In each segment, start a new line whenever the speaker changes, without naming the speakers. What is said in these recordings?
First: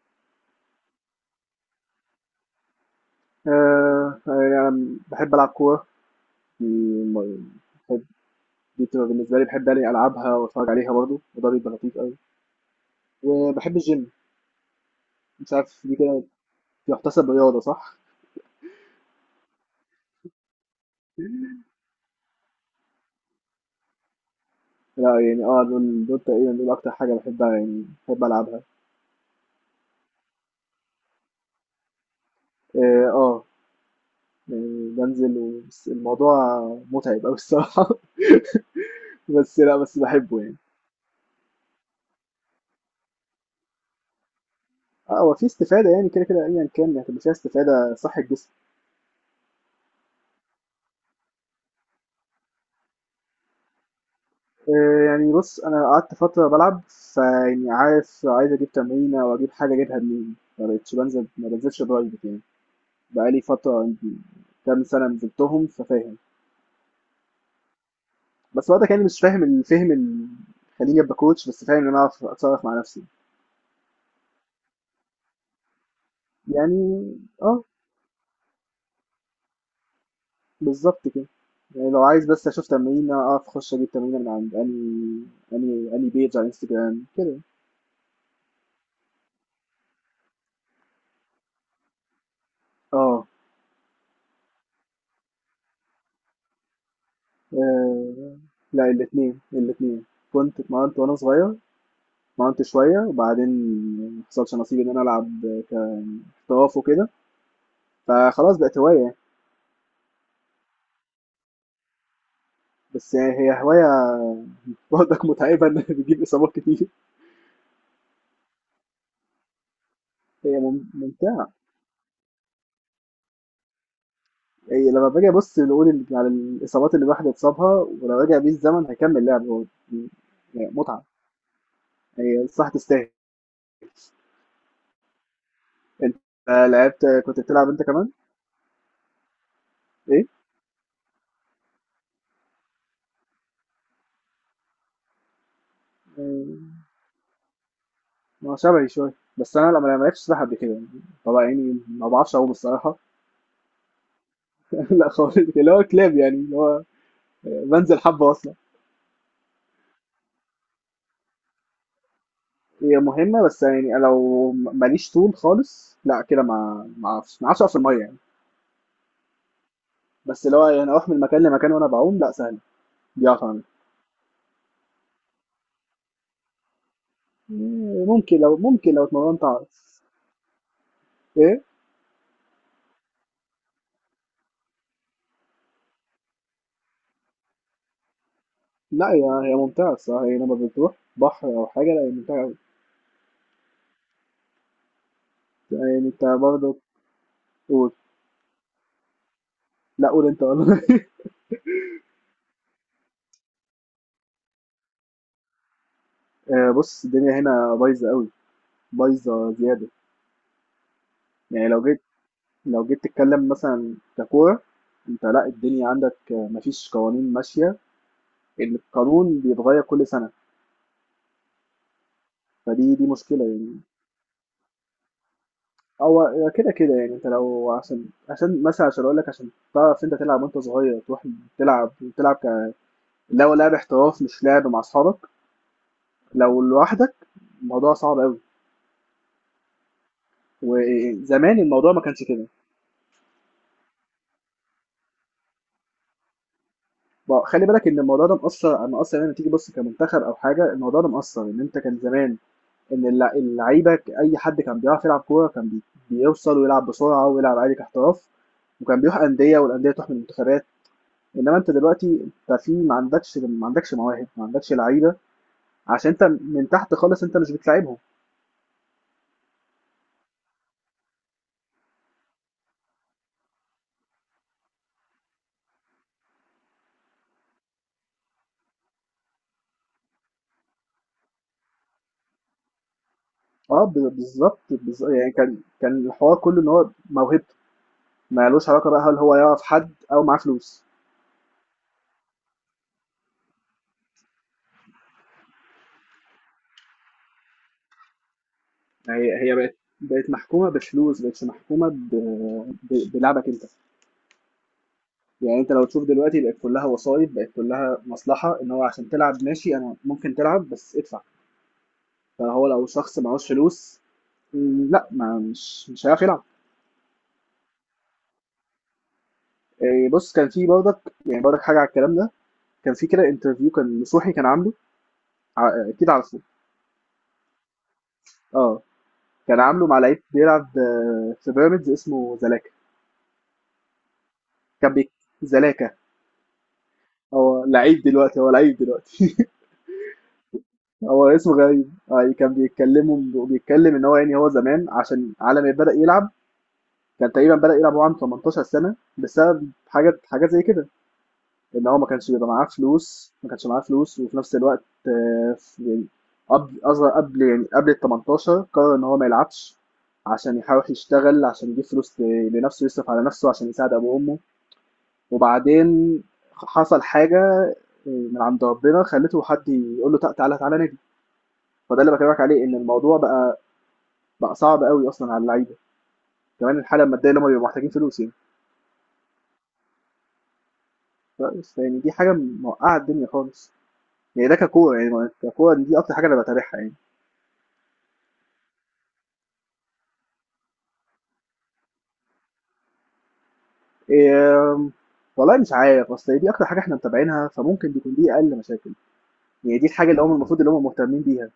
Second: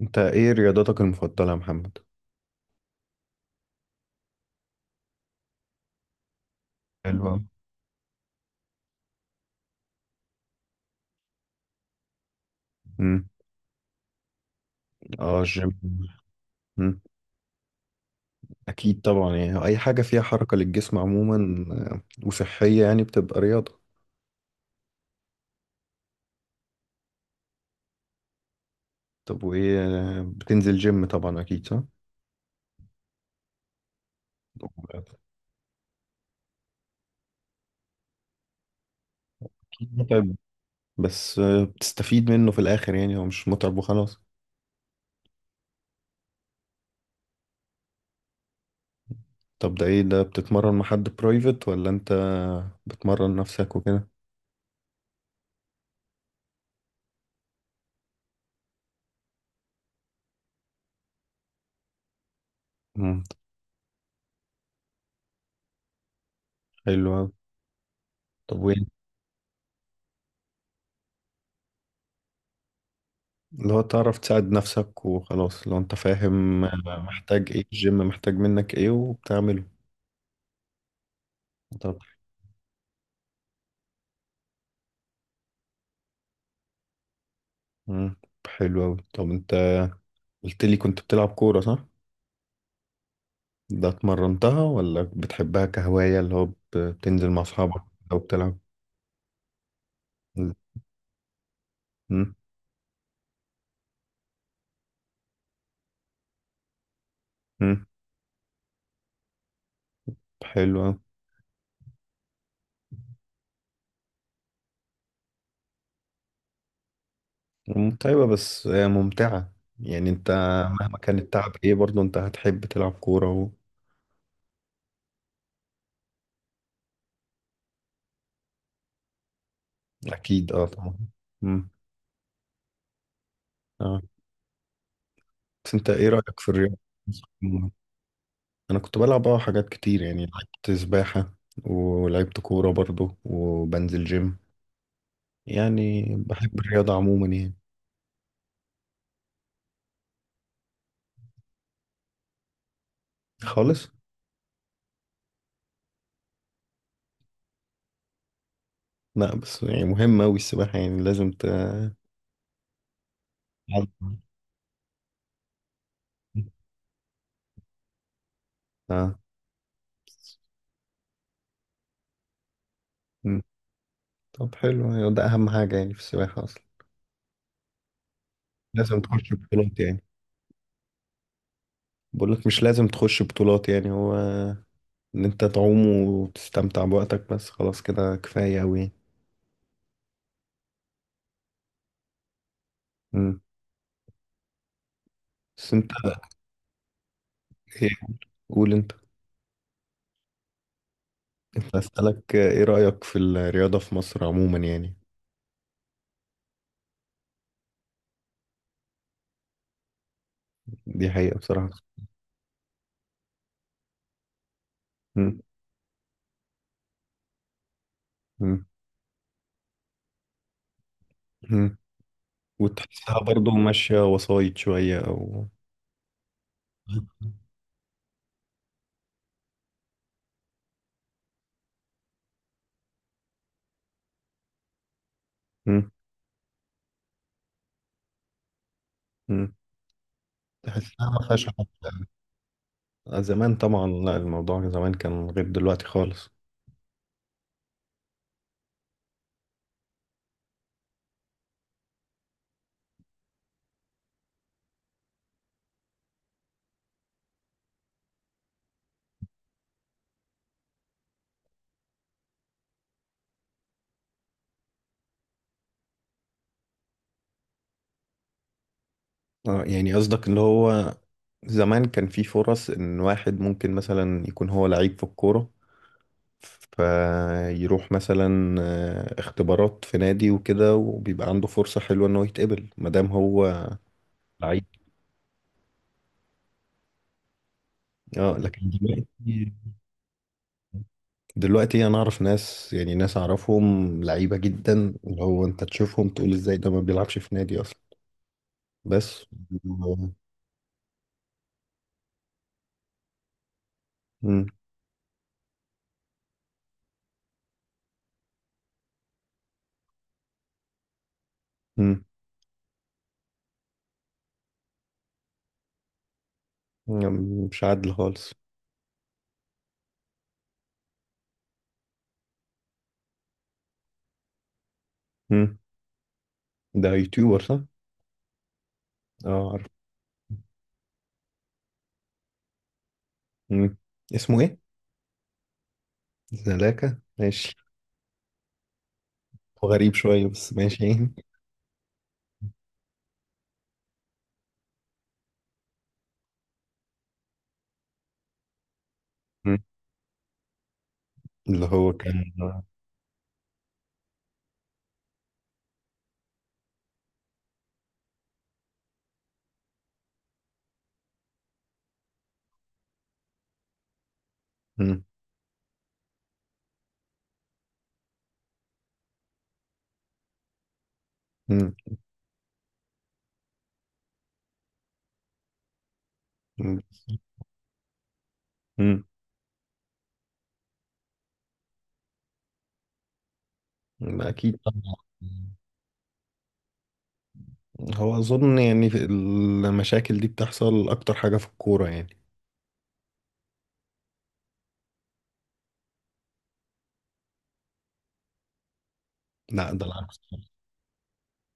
انت ايه رياضتك المفضلة يا محمد؟
فيعني باحب ألعب كورة، دي م
حلو أوي.
باحب دي بتبقى بالنسبة لي باحب يعني ألعبها وأتفرّج عليها برضه، وده بيبقى لطيف أوي،
امم.
وباحب الgym.
اه،
مش
الجيم.
عارف دي كده
مم.
تُحتسب رياضة صح؟
اكيد طبعا، يعني اي حاجة فيها حركة للجسم عموما، آه، وصحية يعني بتبقى رياضة.
لأ يعني آه، دول تقريبًا أكتر حاجة باحبها يعني باحب ألعبها.
طب وايه بتنزل جيم طبعا اكيد صح؟
آه، يعني بانزل و بس الموضوع مُتعب أوي الصراحة. بس لأ،
اكيد
بس
متعب،
باحبه يعني.
بس بتستفيد منه في الاخر، يعني هو مش متعب وخلاص.
آه، هو في استفادة يعني كده، كده أيًا كان يعني هتبقى فيها استفادة صح الجسم.
طب ده ايه، ده بتتمرن مع حد برايفت ولا انت بتمرن نفسك وكده؟
يعني بُص، أنا قعدت فترة بالعب، فيعني عارف عايز أجيب تمرينة أو أجيب حاجة أجيبها منين، ما بقيتش بانزل ما بانزلش private يعني.
مم.
بقى لي فترة يمكن كام سَنة نزلتهم ففاهم،
حلو أوي. طب،
بس وقتها يعني مش فاهم الفهم ال، خلّيني أبقى coach بس فاهم إن أنا أعرف أتصرّف مع نَفْسي،
اللي هو تعرف تساعد نفسك وخلاص لو انت فاهم
يعني
محتاج ايه،
آه،
الجيم محتاج منك ايه وبتعمله.
بالضبط كده. يعني
طب.
لو عايز بس أشوف تمرينة أعرف أخُش أجيب تمرينة من عند أنهي page على الInstagram كده.
مم. حلو اوي. طب انت قلت لي كنت بتلعب كورة صح؟
آه،
ده اتمرنتها ولا بتحبها كهواية، اللي هو بتنزل مع اصحابك
آآ
لو بتلعب.
لأ الاتنين، الاتنين، كنت اتمرّنت وأنا صغير،
مم.
اتمرنت شوية وبعدين ما حصلش نصيب إن أنا ألعب ك احتراف وكده،
مم.
فخلاص بقت هواية يعني.
حلو اوي.
بس يعني هي هواية برضك متعبة إن بتجيب إصابات كتير.
متعبة بس ممتعة، يعني انت
هي
مهما كان التعب
ممتعة.
ايه برضه انت هتحب تلعب كورة و...
هي لما باجي أبص نقول على الإصابات اللي الواحد اتصابها، ولو رجع بيه الزمن هيكمل لعب هو،
اكيد اه
يعني
طبعا.
متعة،
مم.
هي صح تستاهل.
اه، بس انت ايه
أنت
رأيك في الرياضة؟
لعبت، كنت بتلعب أنت كمان؟
انا كنت بلعب حاجات كتير، يعني
إيه؟
لعبت سباحة ولعبت كورة برضو وبنزل جيم، يعني
آه،
بحب الرياضة عموما يعني.
ما شبهي شوية، بس أنا لما ما لعبتش سباحة قبل كده يعني. طبعا يعني ما بعرفش أعوم الصراحة.
خالص.
لا خالص اللي هو كلاب يعني اللي هو بانزل حبة أصلًا.
لا، بس يعني مهمة أوي السباحة، يعني لازم
هي مهمة بس يعني أنا لو ماليش طول خالص، لأ كده ما أعرفش، ما أعرفش أقف في المَيّة يعني.
اه.
بس اللي هو يعني أروح من مكان لمكان وأنا باعوم لأ سهلة، دي
مم.
أعرف أعملها.
طب حلو، يعني ده أهم حاجة يعني في السباحة أصلا.
ممكن لو، ممكن
لازم
لو
تخش
اتمرنت
بطولات يعني.
أعرف. إيه؟
بقول لك مش لازم تخش بطولات، يعني هو إن أنت تعوم وتستمتع بوقتك بس خلاص كده كفاية أوي يعني.
لأ هي ممتعة الصراحة، هي لمّا بتروح بحر أو حاجة لأ هي ممتعة أوي.
مم. بس أنت
يعني أنت برضه
إيه؟
قُل.
قول أنت.
لأ قُل أنت والّا؟
كنت أسألك إيه رأيك في الرياضة في مصر عموما يعني.
بُص الدنيا هنا بايظة أوي، بايظة زيادة.
دي حقيقة
يعني
بصراحة.
لو جيت تتكلم مثلًا ككورة، أنت
مم.
لأ الدنيا عندك ما فيش قوانين ماشية،
مم.
القانون بيتغيّر كل سَنة.
مم.
فدي
وتحسها
مشكلة
برضو
يعني.
ماشية وسايط شوية أو...
هو هي كده، كده يعني أنت لو، عشان مثلًا عشان أقول لك عشان تعرف أنت تلعب، وأنت صغير تروح تلعب تلعب اللي هو لعب احتراف مش لعب مع أصحابك.
مم.
لو لوحدك الموضوع صعب أوي،
مم. تحسها ما فيهاش
وزمان الموضوع ما
حاجة.
كانش كده.
زمان طبعا لا، الموضوع زمان كان غير دلوقتي خالص.
ما خلّي بالك إن الموضوع ده مأثّر يعني لمّا تيجي تبُص كمنتخب أو حاجة، الموضوع ده مأثّر، إن أنت كان زمان، إن اللعيبة أي حد كان بيعرف يلعب كورة كان بيوصل ويلعب بسرعة ويلعب عادي كاحتراف، وكان بيروح أندية والأندية تروح من المنتخبات. إنما أنت دلوقتي أنت في، ما عندكش مواهب، ما عندكش لعيبة، عشان أنت من تحت خالص أنت مش بتلاعبهم.
آه، يعني قصدك اللي هو زمان كان في فرص إن واحد ممكن مثلا يكون هو لعيب في الكورة، فيروح مثلا اختبارات في نادي وكده، وبيبقى عنده فرصة حلوة إنه يتقبل مادام هو
آه بالضبط،
لعيب.
يعني كان الحوار كله إن هو موهبته،
اه،
ما
لكن
لوش علاقة بقى هل هو
دلوقتي
يعرف حد أو معاه فلوس.
انا اعرف ناس، يعني ناس اعرفهم لعيبه جدا، اللي هو انت تشوفهم تقول ازاي ده ما بيلعبش في نادي اصلا. بس.
هي بقت محكومة بفلوس، ما بقتش محكومة ب بلعبك أنت.
مم.
يعني أنت لو تشوف دلوقتي بقت كلها وسايط، بقت كلها مصلحة، إن هو عشان تلعب ماشي أنا ممكن تلعب بس ادفع.
مم.
فهو لو شخص معهوش فلوس، لأ ما مش هيعرف يلعب.
يعني مش عادل خالص.
آه، بص كان في برضك، يعني برضك حاجه على الكلام ده، كان في كده انترفيو كان نصوحي كان عامله،
مم.
آه، اكيد عارفه.
ده يوتيوبر صح؟
اه
اه
كان
عارف.
عامله مع لعيب بيلعب آه، في بيراميدز اسمه زلاكا.
مم. اسمه ايه؟
كان بيك، زلاكا.
زلاكا ماشي.
هو لعيب دلوقتي.
هو غريب شويه بس ماشي يعني.
هو اسمه غريب آه. كان بيتكلم ان هو يعني هو زمان عشان على ما بدأ يلعب كان تقريبا بدأ يلعب وهو عنده 18 سنة
مم.
بسبب حاجات زي كده،
اللي
ان
هو
هو ما
كان.
كانش بيبقى معاه فلوس، ما كانش معاه فلوس وفي نفس الوقت آه، يعني قبل اصغر، قبل يعني قبل ال 18 قرر ان هو ما يلعبش عشان يحاول يشتغل عشان يجيب فلوس لنفسه يصرف على نفسه عشان يساعد ابو وامه،
مم.
وبعدين حصل حاجه آه، من عند ربنا خلته حد يقول له: تعالى تعالى نادي".
مم.
فده اللي بكلمك عليه ان الموضوع بقى صعب قوي اصلا على اللعيبه، كمان
مم.
الحاله الماديه اللي هم بيبقوا محتاجين فلوس يعني.
مم.
بس يعني دي حاجه موقعه الدنيا خالص. يعني ده
اكيد طبعا.
ككوره، يعني ككوره دي اكتر حاجه انا بتابعها يعني.
هو اظن يعني في المشاكل دي بتحصل اكتر حاجه في الكوره يعني.
آمم، والله مش عارف، أصل هي دي أكتر حاجة إحنا متابعينها، فممكن تكون دي أقل مشاكل،
لا
يعني
ده
دي الحاجة
العكس.
اللي هُم المفروض اللي هُم مهتمين بيها.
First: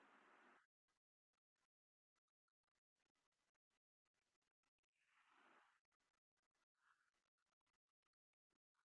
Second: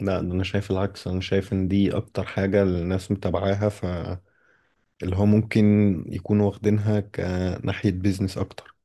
لا ده انا شايف العكس، انا شايف ان دي اكتر حاجة الناس متابعاها، فاللي هو ممكن يكونوا واخدينها كناحية بيزنس اكتر،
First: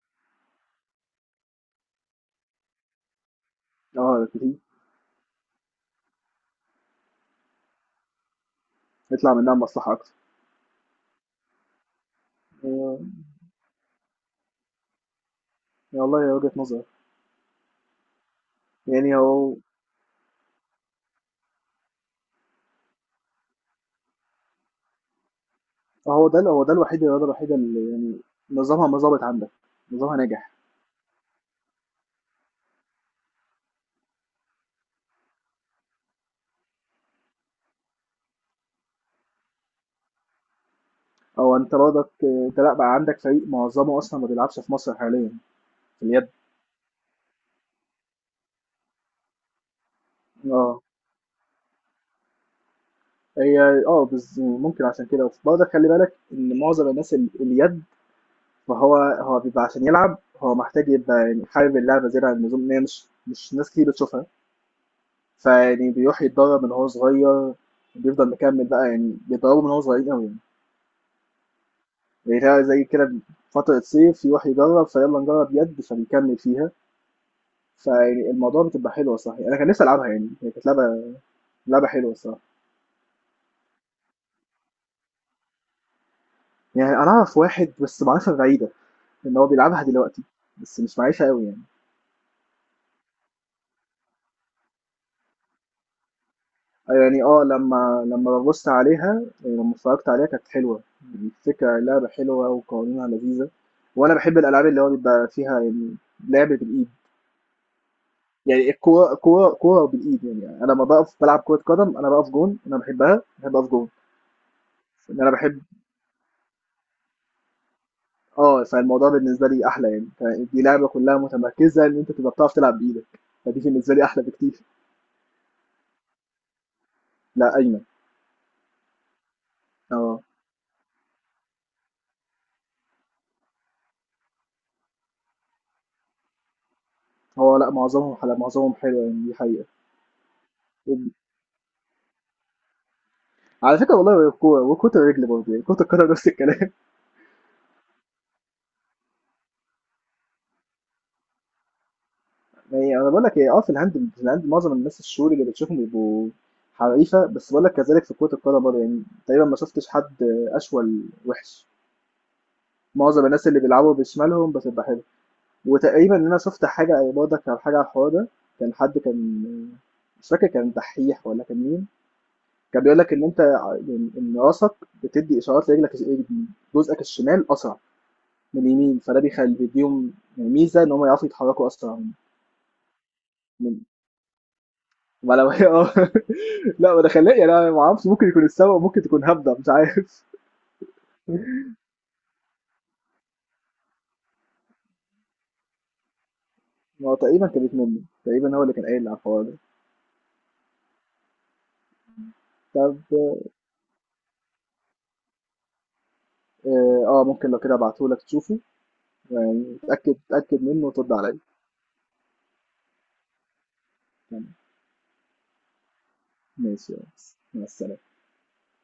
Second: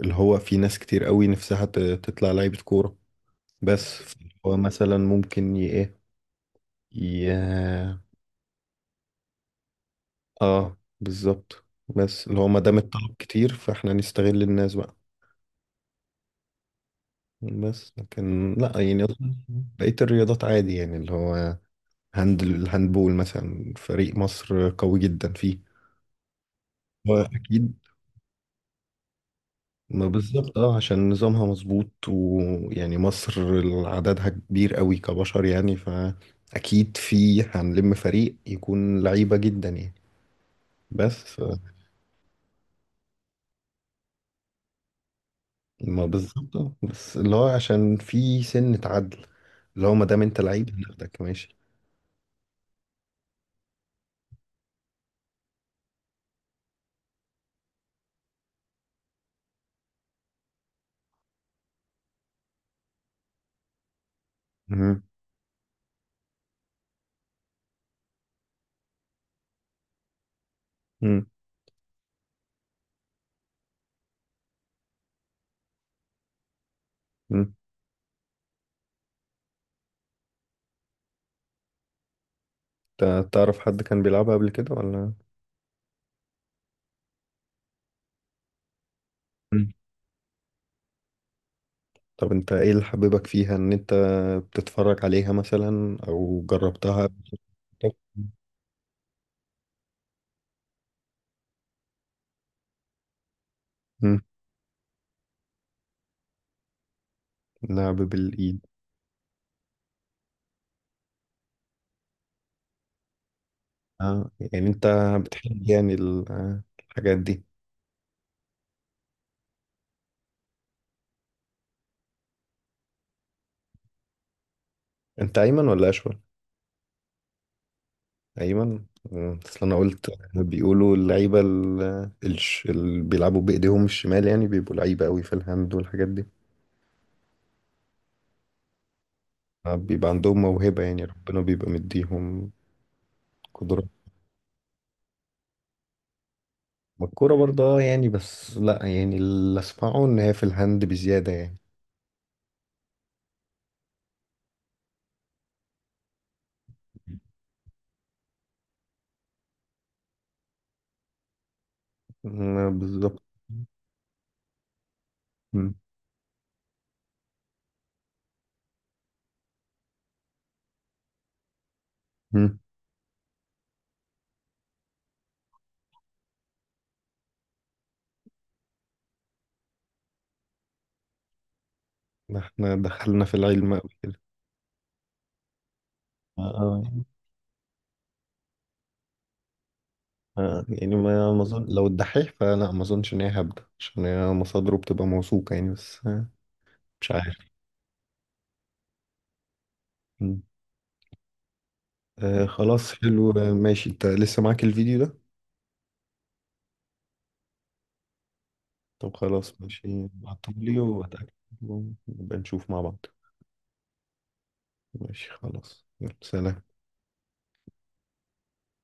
اللي هو في ناس كتير قوي نفسها تطلع لعيبة كورة. بس
آه،
هو
دي
مثلا ممكن ي...
يطلع منها مصلحة أكتر.
اه بالظبط. بس اللي هو ما دام
آآ،
الطلب كتير فاحنا نستغل الناس بقى.
والله هي وجهة نظر.
بس لكن لا، يعني
يعني
أظن
هو
بقية الرياضات عادي، يعني اللي هو الهاندبول مثلا فريق مصر قوي جدا فيه.
هو ده الوحيد، الرياضة الوحيدة
أكيد.
اللي يعني نظامها ما ضابط عندك،
ما
نظامها ناجح.
بالظبط عشان نظامها مظبوط، ويعني مصر عددها كبير قوي كبشر، يعني فأكيد في هنلم فريق يكون لعيبة جدا يعني. بس
هو أنت برضك آه، أنت لأ بقى عندك فريق معظمه أصلًا ما بيلعبش في مصر حاليًا، في
ما
اليد.
بالظبط آه. بس اللي هو عشان في سنة عدل، اللي هو ما دام انت لعيب
آه،
هناخدك ماشي.
هي آه، ممكن عشان كده، برضك خلّي بالك إن معظم الناس ال اليد، ما هو بيبقى عشان يلعب هو محتاج يبقى يعني حابب اللعبة زيادة عن اللزوم، إن هي مش ناس كتير بتشوفها.
مهم.
فيعني بيروح يتدرب من هو صغير، بيفضل مكمل بقى، يعني بيتدربوا من هو صغير قوي،
مم.
يعني زي كده فترة صيف يروح يجرب فيلا نجرب يد فبيكمل فيها.
مم.
فيعني الموضوع بتبقى حلوة صح، يعني أنا كان نفسي ألعبها، يعني هي كانت لعبة حلوة الصراحة.
تعرف حد كان بيلعبها قبل كده ولا...
يعني أنا أعرف واحد بس معرفة بعيدة إن هو
مم.
بيلعبها دلوقتي، بس مش معيشها قوي يعني.
طب انت ايه اللي حببك فيها ان انت بتتفرج عليها مثلا او جربتها.
يعني اه لما ببص عليها، يعني لما اتفرجت عليها كانت حلوة، يعني الفكرة اللعبة حلوة وقوانينها لذيذة، وأنا
مم.
بحب الألعاب اللي هو بيبقى فيها يعني لعب بالإيد.
لعب بالإيد.
يعني الكورة، كورة بالإيد، يعني أنا لما بقف بلعب كرة قدم أنا بقف جون، أنا بحبها بحب أقف جون،
اه يعني انت
لأن أنا بحب.
بتحب يعني الحاجات دي.
اه فالموضوع بالنسبة لي أحلى يعني، دي لعبة كلها متمركزة إن أنت تبقى بتعرف تلعب بإيدك، فدي بالنسبة لي أحلى بكتير.
انت ايمن ولا اشول؟
لا أيمن.
ايمن. آه، اصل انا قلت
اه
بيقولوا اللعيبه اللي بيلعبوا بايديهم الشمال يعني بيبقوا لعيبه قوي في الهاند والحاجات دي.
هو لا معظمهم حلو، يعني دي حقيقة.
آه، بيبقى عندهم موهبه، يعني ربنا بيبقى مديهم
على
قدره.
فكره والله الكوره وكره الرجل برضه يعني كره القدم نفس الكلام.
ما الكوره برضه يعني بس لا، يعني اللي اسمعه ان هي في الهاند بزياده يعني.
يعني انا بقول لك ايه، اه في الهاند معظم الناس الشهور اللي بتشوفهم بيبقوا حريفه، بس بقول لك كذلك في كره القدم برضه يعني تقريبا ما شفتش حد اشول وحش.
آه، بالظبط.
معظم الناس اللي بيلعبوا بشمالهم بتبقى حلوه.
م-
وتقريبا ان انا شفت حاجه برضه كان حاجه على الحوار ده، كان حد كان، مش فاكر كان دحيح ولا كان مين،
م.
كان بيقول لك ان انت يعني ان راسك بتدي اشارات لرجلك اليمين. جزءك الشمال اسرع من اليمين، فده بيخلي بيديهم يعني ميزه ان هم يعرفوا يتحركوا اسرع
احنا دخلنا في العلم
من.
قوي كده.
ما لو هي اه
اه
لا ما ده خلاه يعني، انا ما اعرفش ممكن يكون السبب، ممكن تكون هبده مش عارف.
يعني ما اظن لو الدحيح فلا، ما اظنش ان هي هبدة عشان هي مصادره بتبقى موثوقة يعني، بس مش
ما هو
عارف.
تقريبا كانت منه، تقريبا هو اللي كان قايل على الحوار ده.
مم. آه خلاص
طب
حلو، ماشي انت لسه معاك الفيديو ده.
اه آه، ممكن لو كده ابعتهولك تشوفه،
طب خلاص
يعني
ماشي
اتاكد، اتاكد
بعتهولي
منه وترد
واتأكد
عليا.
ونبقى نشوف مع بعض.
تمام.
ماشي خلاص يلا سلام.
ماشي يا ريس. مع السلامه.